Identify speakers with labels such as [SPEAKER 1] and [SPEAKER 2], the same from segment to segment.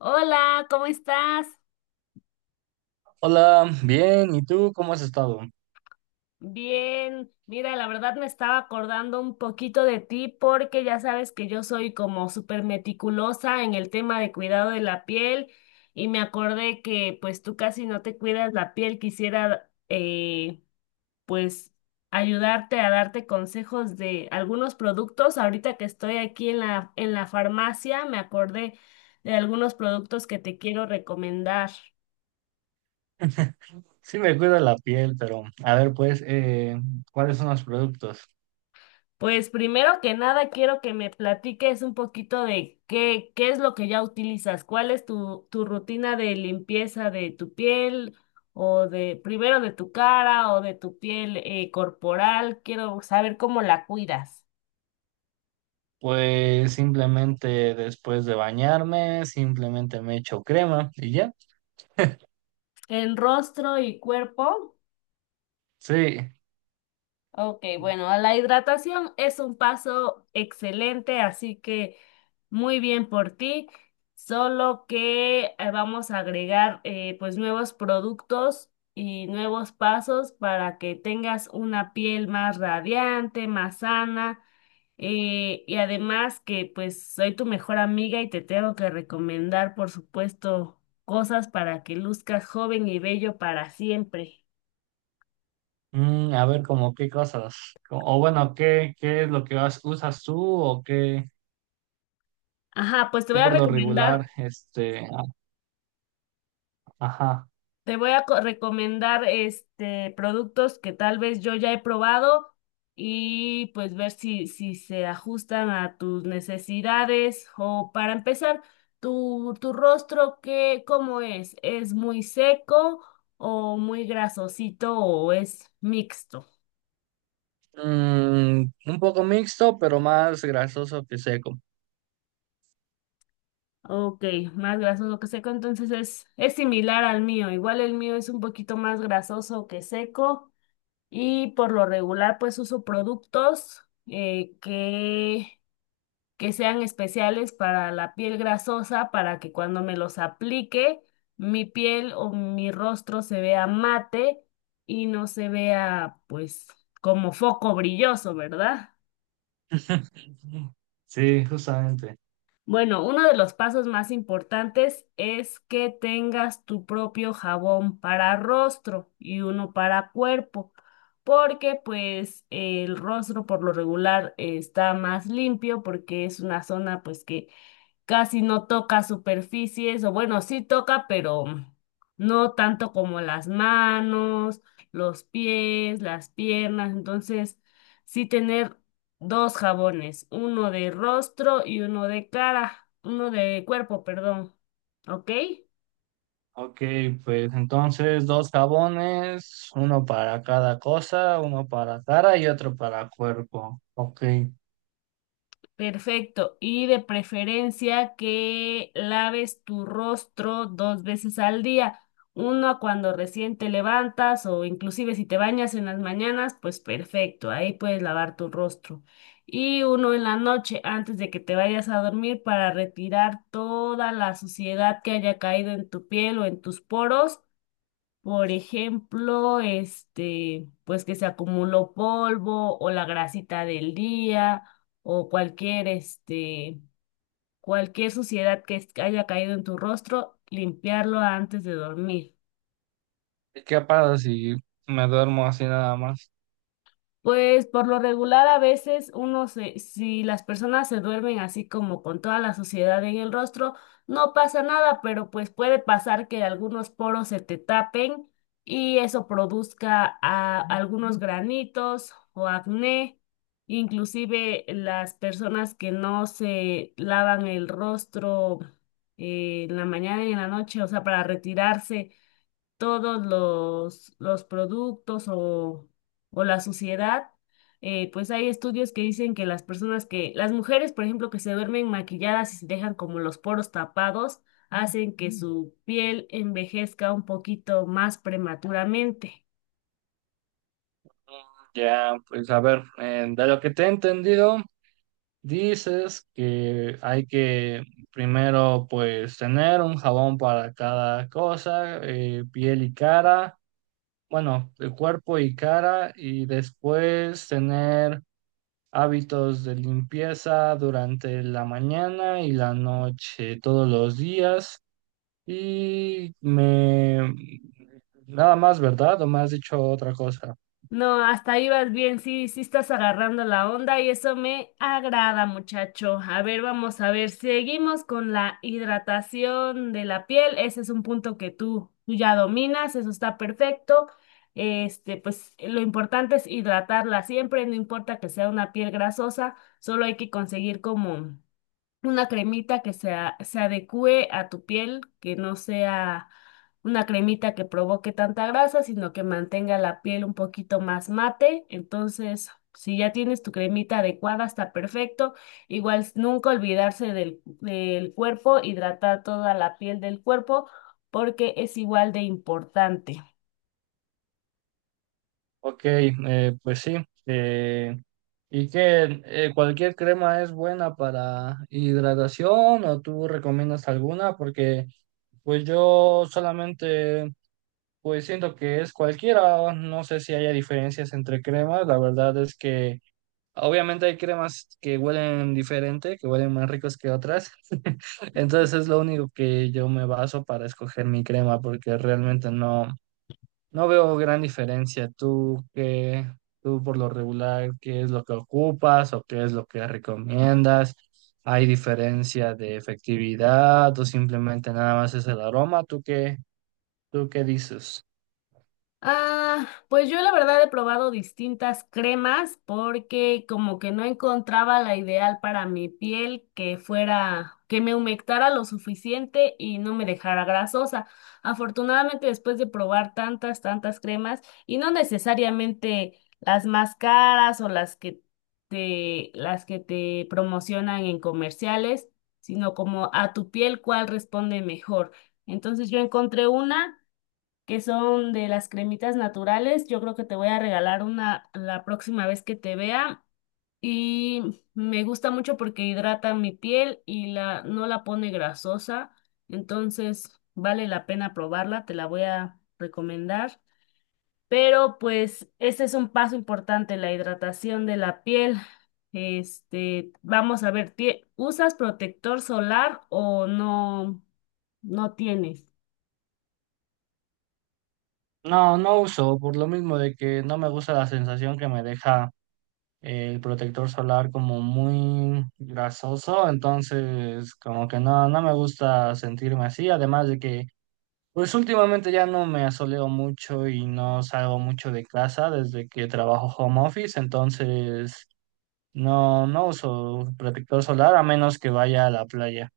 [SPEAKER 1] Hola, ¿cómo estás?
[SPEAKER 2] Hola, bien, ¿y tú cómo has estado?
[SPEAKER 1] Bien, mira, la verdad me estaba acordando un poquito de ti porque ya sabes que yo soy como súper meticulosa en el tema de cuidado de la piel y me acordé que pues tú casi no te cuidas la piel, quisiera pues ayudarte a darte consejos de algunos productos. Ahorita que estoy aquí en la farmacia, me acordé de algunos productos que te quiero recomendar.
[SPEAKER 2] Sí me cuido la piel, pero a ver, pues, ¿cuáles son los productos?
[SPEAKER 1] Pues primero que nada quiero que me platiques un poquito de qué es lo que ya utilizas, cuál es tu rutina de limpieza de tu piel o de primero de tu cara o de tu piel corporal. Quiero saber cómo la cuidas
[SPEAKER 2] Pues simplemente después de bañarme, simplemente me echo crema y ya.
[SPEAKER 1] en rostro y cuerpo.
[SPEAKER 2] Sí.
[SPEAKER 1] Ok, bueno, la hidratación es un paso excelente, así que muy bien por ti, solo que vamos a agregar pues nuevos productos y nuevos pasos para que tengas una piel más radiante, más sana, y además que pues soy tu mejor amiga y te tengo que recomendar, por supuesto, cosas para que luzcas joven y bello para siempre.
[SPEAKER 2] Mm, a ver, como qué cosas, o bueno, ¿qué es lo que usas tú o qué,
[SPEAKER 1] Ajá, pues te
[SPEAKER 2] qué
[SPEAKER 1] voy a
[SPEAKER 2] por lo regular,
[SPEAKER 1] recomendar.
[SPEAKER 2] ajá.
[SPEAKER 1] Te voy a recomendar este productos que tal vez yo ya he probado y pues ver si se ajustan a tus necesidades. O para empezar, tu rostro, ¿cómo es? ¿Es muy seco o muy grasosito o es mixto?
[SPEAKER 2] Mm, un poco mixto, pero más grasoso que seco.
[SPEAKER 1] Ok, más grasoso que seco, entonces es similar al mío. Igual el mío es un poquito más grasoso que seco. Y por lo regular, pues uso productos que sean especiales para la piel grasosa, para que cuando me los aplique, mi piel o mi rostro se vea mate y no se vea, pues, como foco brilloso, ¿verdad?
[SPEAKER 2] Sí, justamente.
[SPEAKER 1] Bueno, uno de los pasos más importantes es que tengas tu propio jabón para rostro y uno para cuerpo, porque pues el rostro por lo regular está más limpio porque es una zona pues que casi no toca superficies, o bueno, sí toca, pero no tanto como las manos, los pies, las piernas. Entonces, sí, tener dos jabones, uno de rostro y uno de cara, uno de cuerpo, perdón. ¿Ok?
[SPEAKER 2] Ok, pues entonces dos jabones, uno para cada cosa, uno para cara y otro para cuerpo. Ok.
[SPEAKER 1] Perfecto. Y de preferencia que laves tu rostro dos veces al día. Una cuando recién te levantas o inclusive si te bañas en las mañanas, pues perfecto, ahí puedes lavar tu rostro. Y uno en la noche antes de que te vayas a dormir para retirar toda la suciedad que haya caído en tu piel o en tus poros, por ejemplo, pues que se acumuló polvo o la grasita del día o cualquier suciedad que haya caído en tu rostro, limpiarlo antes de dormir.
[SPEAKER 2] ¿Qué pasa si me duermo así nada más?
[SPEAKER 1] Pues por lo regular a veces si las personas se duermen así como con toda la suciedad en el rostro, no pasa nada, pero pues puede pasar que algunos poros se te tapen y eso produzca algunos granitos o acné. Inclusive las personas que no se lavan el rostro en la mañana y en la noche, o sea, para retirarse todos los productos o la suciedad, pues hay estudios que dicen que las personas que, las mujeres, por ejemplo, que se duermen maquilladas y se dejan como los poros tapados, hacen que su piel envejezca un poquito más prematuramente.
[SPEAKER 2] Ya, pues a ver, de lo que te he entendido, dices que hay que primero pues tener un jabón para cada cosa, piel y cara, bueno, el cuerpo y cara, y después tener hábitos de limpieza durante la mañana y la noche, todos los días. Y me... Nada más, ¿verdad? ¿O me has dicho otra cosa?
[SPEAKER 1] No, hasta ahí vas bien, sí, sí estás agarrando la onda y eso me agrada, muchacho. A ver, vamos a ver, seguimos con la hidratación de la piel. Ese es un punto que tú ya dominas, eso está perfecto. Este, pues lo importante es hidratarla siempre, no importa que sea una piel grasosa, solo hay que conseguir como una cremita se adecue a tu piel, que no sea una cremita que provoque tanta grasa, sino que mantenga la piel un poquito más mate. Entonces, si ya tienes tu cremita adecuada, está perfecto. Igual nunca olvidarse del cuerpo, hidratar toda la piel del cuerpo, porque es igual de importante.
[SPEAKER 2] Ok, pues sí, eh, ¿y qué? ¿Cualquier crema es buena para hidratación o tú recomiendas alguna? Porque pues yo solamente... Pues siento que es cualquiera, no sé si haya diferencias entre cremas, la verdad es que obviamente hay cremas que huelen diferente, que huelen más ricos que otras. Entonces es lo único que yo me baso para escoger mi crema, porque realmente no veo gran diferencia. Tú por lo regular, ¿qué es lo que ocupas o qué es lo que recomiendas? ¿Hay diferencia de efectividad o simplemente nada más es el aroma? ¿Tú qué dices?
[SPEAKER 1] Ah, pues yo la verdad he probado distintas cremas porque como que no encontraba la ideal para mi piel que fuera, que me humectara lo suficiente y no me dejara grasosa. Afortunadamente después de probar tantas cremas y no necesariamente las más caras o las que te promocionan en comerciales, sino como a tu piel cuál responde mejor. Entonces yo encontré una que son de las cremitas naturales. Yo creo que te voy a regalar una la próxima vez que te vea. Y me gusta mucho porque hidrata mi piel no la pone grasosa. Entonces vale la pena probarla, te la voy a recomendar. Pero pues este es un paso importante, la hidratación de la piel. Este, vamos a ver, ¿usas protector solar o no, no tienes?
[SPEAKER 2] No, no uso, por lo mismo de que no me gusta la sensación que me deja el protector solar como muy grasoso, entonces como que no me gusta sentirme así, además de que pues últimamente ya no me asoleo mucho y no salgo mucho de casa desde que trabajo home office, entonces no uso protector solar a menos que vaya a la playa.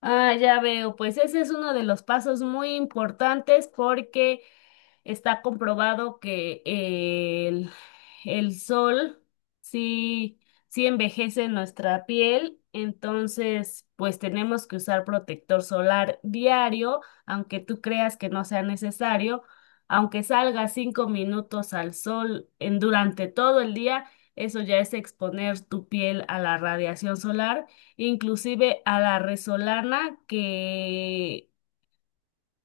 [SPEAKER 1] Ah, ya veo, pues ese es uno de los pasos muy importantes porque está comprobado que el sol sí, sí envejece nuestra piel, entonces pues tenemos que usar protector solar diario, aunque tú creas que no sea necesario, aunque salga 5 minutos al sol durante todo el día, eso ya es exponer tu piel a la radiación solar, inclusive a la resolana, que,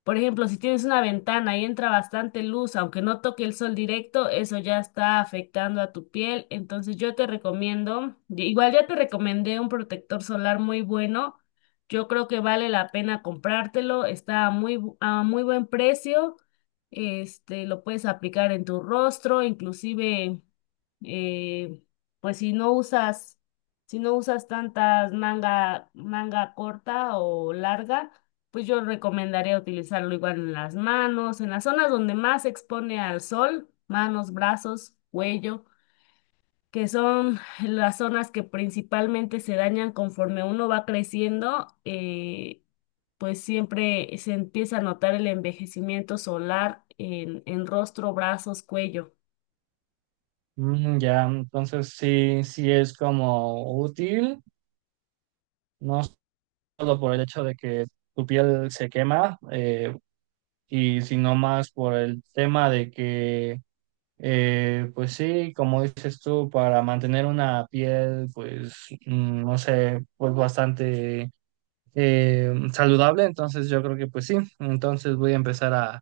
[SPEAKER 1] por ejemplo, si tienes una ventana y entra bastante luz, aunque no toque el sol directo, eso ya está afectando a tu piel. Entonces yo te recomiendo, igual ya te recomendé un protector solar muy bueno. Yo creo que vale la pena comprártelo. Está a a muy buen precio. Este, lo puedes aplicar en tu rostro, inclusive, eh, pues si no usas manga corta o larga, pues yo recomendaría utilizarlo igual en las manos, en las zonas donde más se expone al sol, manos, brazos, cuello, que son las zonas que principalmente se dañan conforme uno va creciendo, pues siempre se empieza a notar el envejecimiento solar en rostro, brazos, cuello.
[SPEAKER 2] Mm, ya, entonces sí, sí es como útil, no solo por el hecho de que tu piel se quema, y sino más por el tema de que, pues sí, como dices tú, para mantener una piel, pues, mm, no sé, pues bastante saludable, entonces yo creo que pues sí, entonces voy a empezar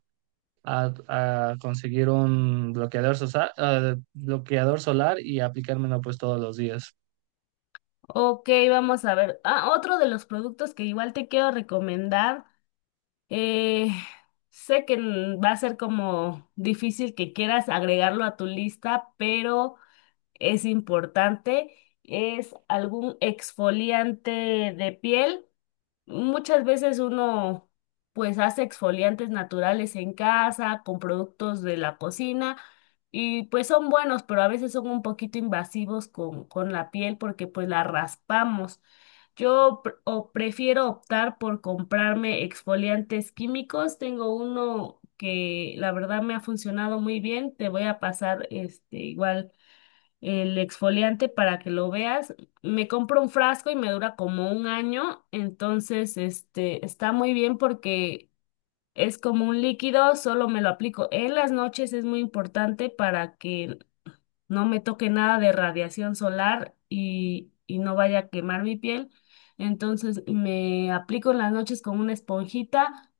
[SPEAKER 2] a- a conseguir un bloqueador, bloqueador solar y aplicármelo pues todos los días.
[SPEAKER 1] Ok, vamos a ver. Ah, otro de los productos que igual te quiero recomendar. Eh, Sé que va a ser como difícil que quieras agregarlo a tu lista, pero es importante. Es algún exfoliante de piel. Muchas veces uno pues hace exfoliantes naturales en casa con productos de la cocina y pues son buenos, pero a veces son un poquito invasivos con la piel porque pues la raspamos. Yo pr- o prefiero optar por comprarme exfoliantes químicos. Tengo uno que la verdad me ha funcionado muy bien. Te voy a pasar este, igual el exfoliante, para que lo veas. Me compro un frasco y me dura como un año. Entonces, este está muy bien porque es como un líquido, solo me lo aplico en las noches. Es muy importante para que no me toque nada de radiación solar y no vaya a quemar mi piel. Entonces me aplico en las noches con una esponjita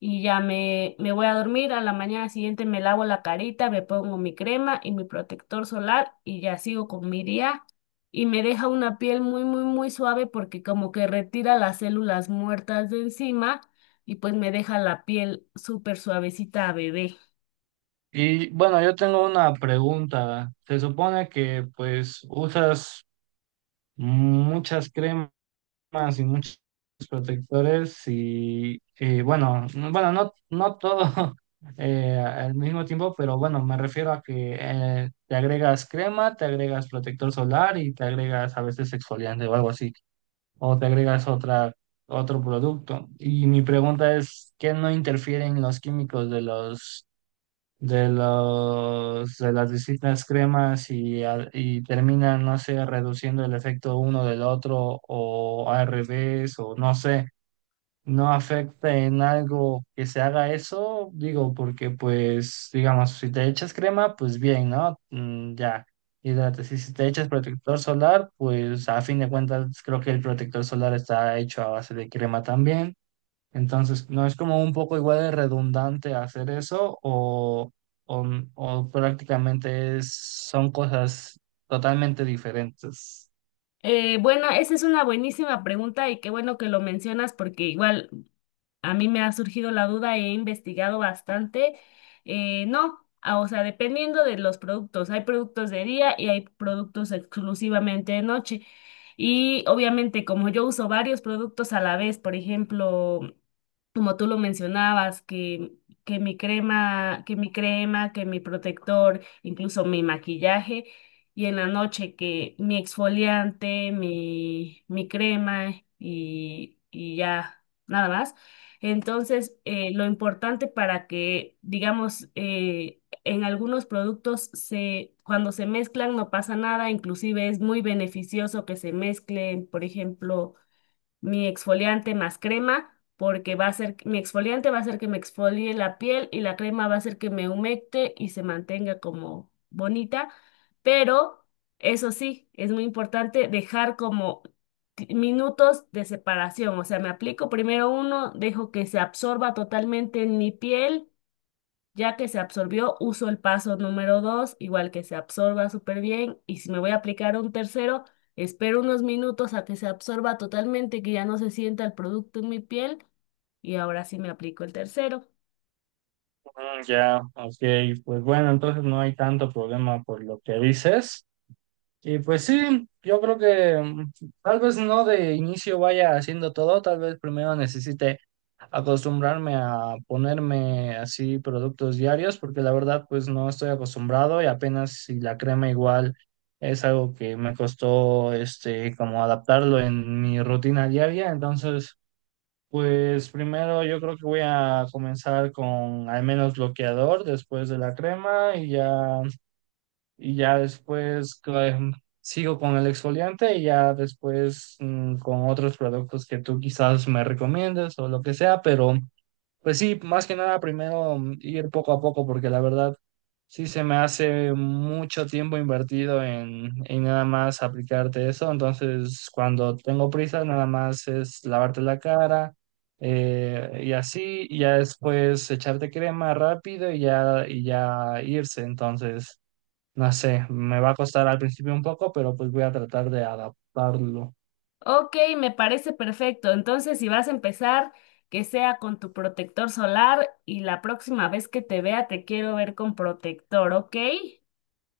[SPEAKER 1] y ya me voy a dormir. A la mañana siguiente me lavo la carita, me pongo mi crema y mi protector solar y ya sigo con mi día. Y me deja una piel muy, muy, muy suave porque como que retira las células muertas de encima y pues me deja la piel súper suavecita a bebé.
[SPEAKER 2] Y bueno, yo tengo una pregunta. Se supone que pues usas muchas cremas más y muchos protectores y, bueno, bueno, no todo al mismo tiempo, pero bueno, me refiero a que te agregas crema, te agregas protector solar y te agregas a veces exfoliante o algo así, o te agregas otro producto. Y mi pregunta es, ¿qué no interfieren los químicos de los de las distintas cremas y y terminan, no sé, reduciendo el efecto uno del otro o al revés o no sé, no afecta en algo que se haga eso, digo, porque pues, digamos, si te echas crema, pues bien, ¿no? Mm, ya. Y si te echas protector solar, pues a fin de cuentas creo que el protector solar está hecho a base de crema también. Entonces, ¿no es como un poco igual de redundante hacer eso o, o prácticamente son cosas totalmente diferentes?
[SPEAKER 1] Bueno, esa es una buenísima pregunta y qué bueno que lo mencionas porque igual a mí me ha surgido la duda, he investigado bastante. No, ah, O sea, dependiendo de los productos, hay productos de día y hay productos exclusivamente de noche. Y obviamente como yo uso varios productos a la vez, por ejemplo, como tú lo mencionabas, que mi crema, que mi protector, incluso mi maquillaje, y en la noche que mi exfoliante, mi crema y ya nada más. Entonces, lo importante para que, digamos, en algunos productos cuando se mezclan no pasa nada, inclusive es muy beneficioso que se mezclen, por ejemplo, mi exfoliante más crema, porque va a ser, mi exfoliante va a hacer que me exfolie la piel y la crema va a hacer que me humecte y se mantenga como bonita, pero eso sí, es muy importante dejar como minutos de separación, o sea, me aplico primero uno, dejo que se absorba totalmente en mi piel. Ya que se absorbió, uso el paso número 2, igual que se absorba súper bien. Y si me voy a aplicar un tercero, espero unos minutos a que se absorba totalmente, que ya no se sienta el producto en mi piel. Y ahora sí me aplico el tercero.
[SPEAKER 2] Mm, ya, ok, pues bueno, entonces no hay tanto problema por lo que dices. Y pues sí, yo creo que mm, tal vez no de inicio vaya haciendo todo, tal vez primero necesite acostumbrarme a ponerme así productos diarios, porque la verdad pues no estoy acostumbrado y apenas si la crema igual es algo que me costó este como adaptarlo en mi rutina diaria, entonces pues primero yo creo que voy a comenzar con al menos bloqueador después de la crema y ya, y ya después sigo con el exfoliante y ya después mm, con otros productos que tú quizás me recomiendes o lo que sea, pero pues sí, más que nada primero mm, ir poco a poco porque la verdad sí se me hace mucho tiempo invertido en nada más aplicarte eso, entonces cuando tengo prisa nada más es lavarte la cara, y así, y ya después echarte crema rápido y ya irse. Entonces, no sé, me va a costar al principio un poco, pero pues voy a tratar de adaptarlo.
[SPEAKER 1] Ok, me parece perfecto. Entonces, si vas a empezar, que sea con tu protector solar y la próxima vez que te vea te quiero ver con protector, ¿ok?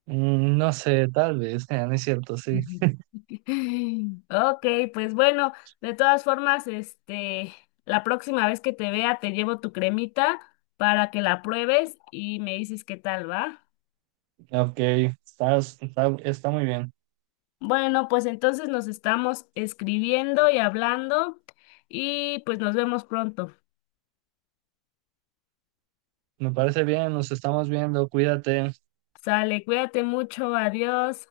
[SPEAKER 2] Mm, no sé, tal vez, no es cierto, sí.
[SPEAKER 1] Ok, pues bueno, de todas formas, este, la próxima vez que te vea te llevo tu cremita para que la pruebes y me dices qué tal va.
[SPEAKER 2] Ok, está muy bien.
[SPEAKER 1] Bueno, pues entonces nos estamos escribiendo y hablando y pues nos vemos pronto.
[SPEAKER 2] Me parece bien, nos estamos viendo, cuídate.
[SPEAKER 1] Sale, cuídate mucho, adiós.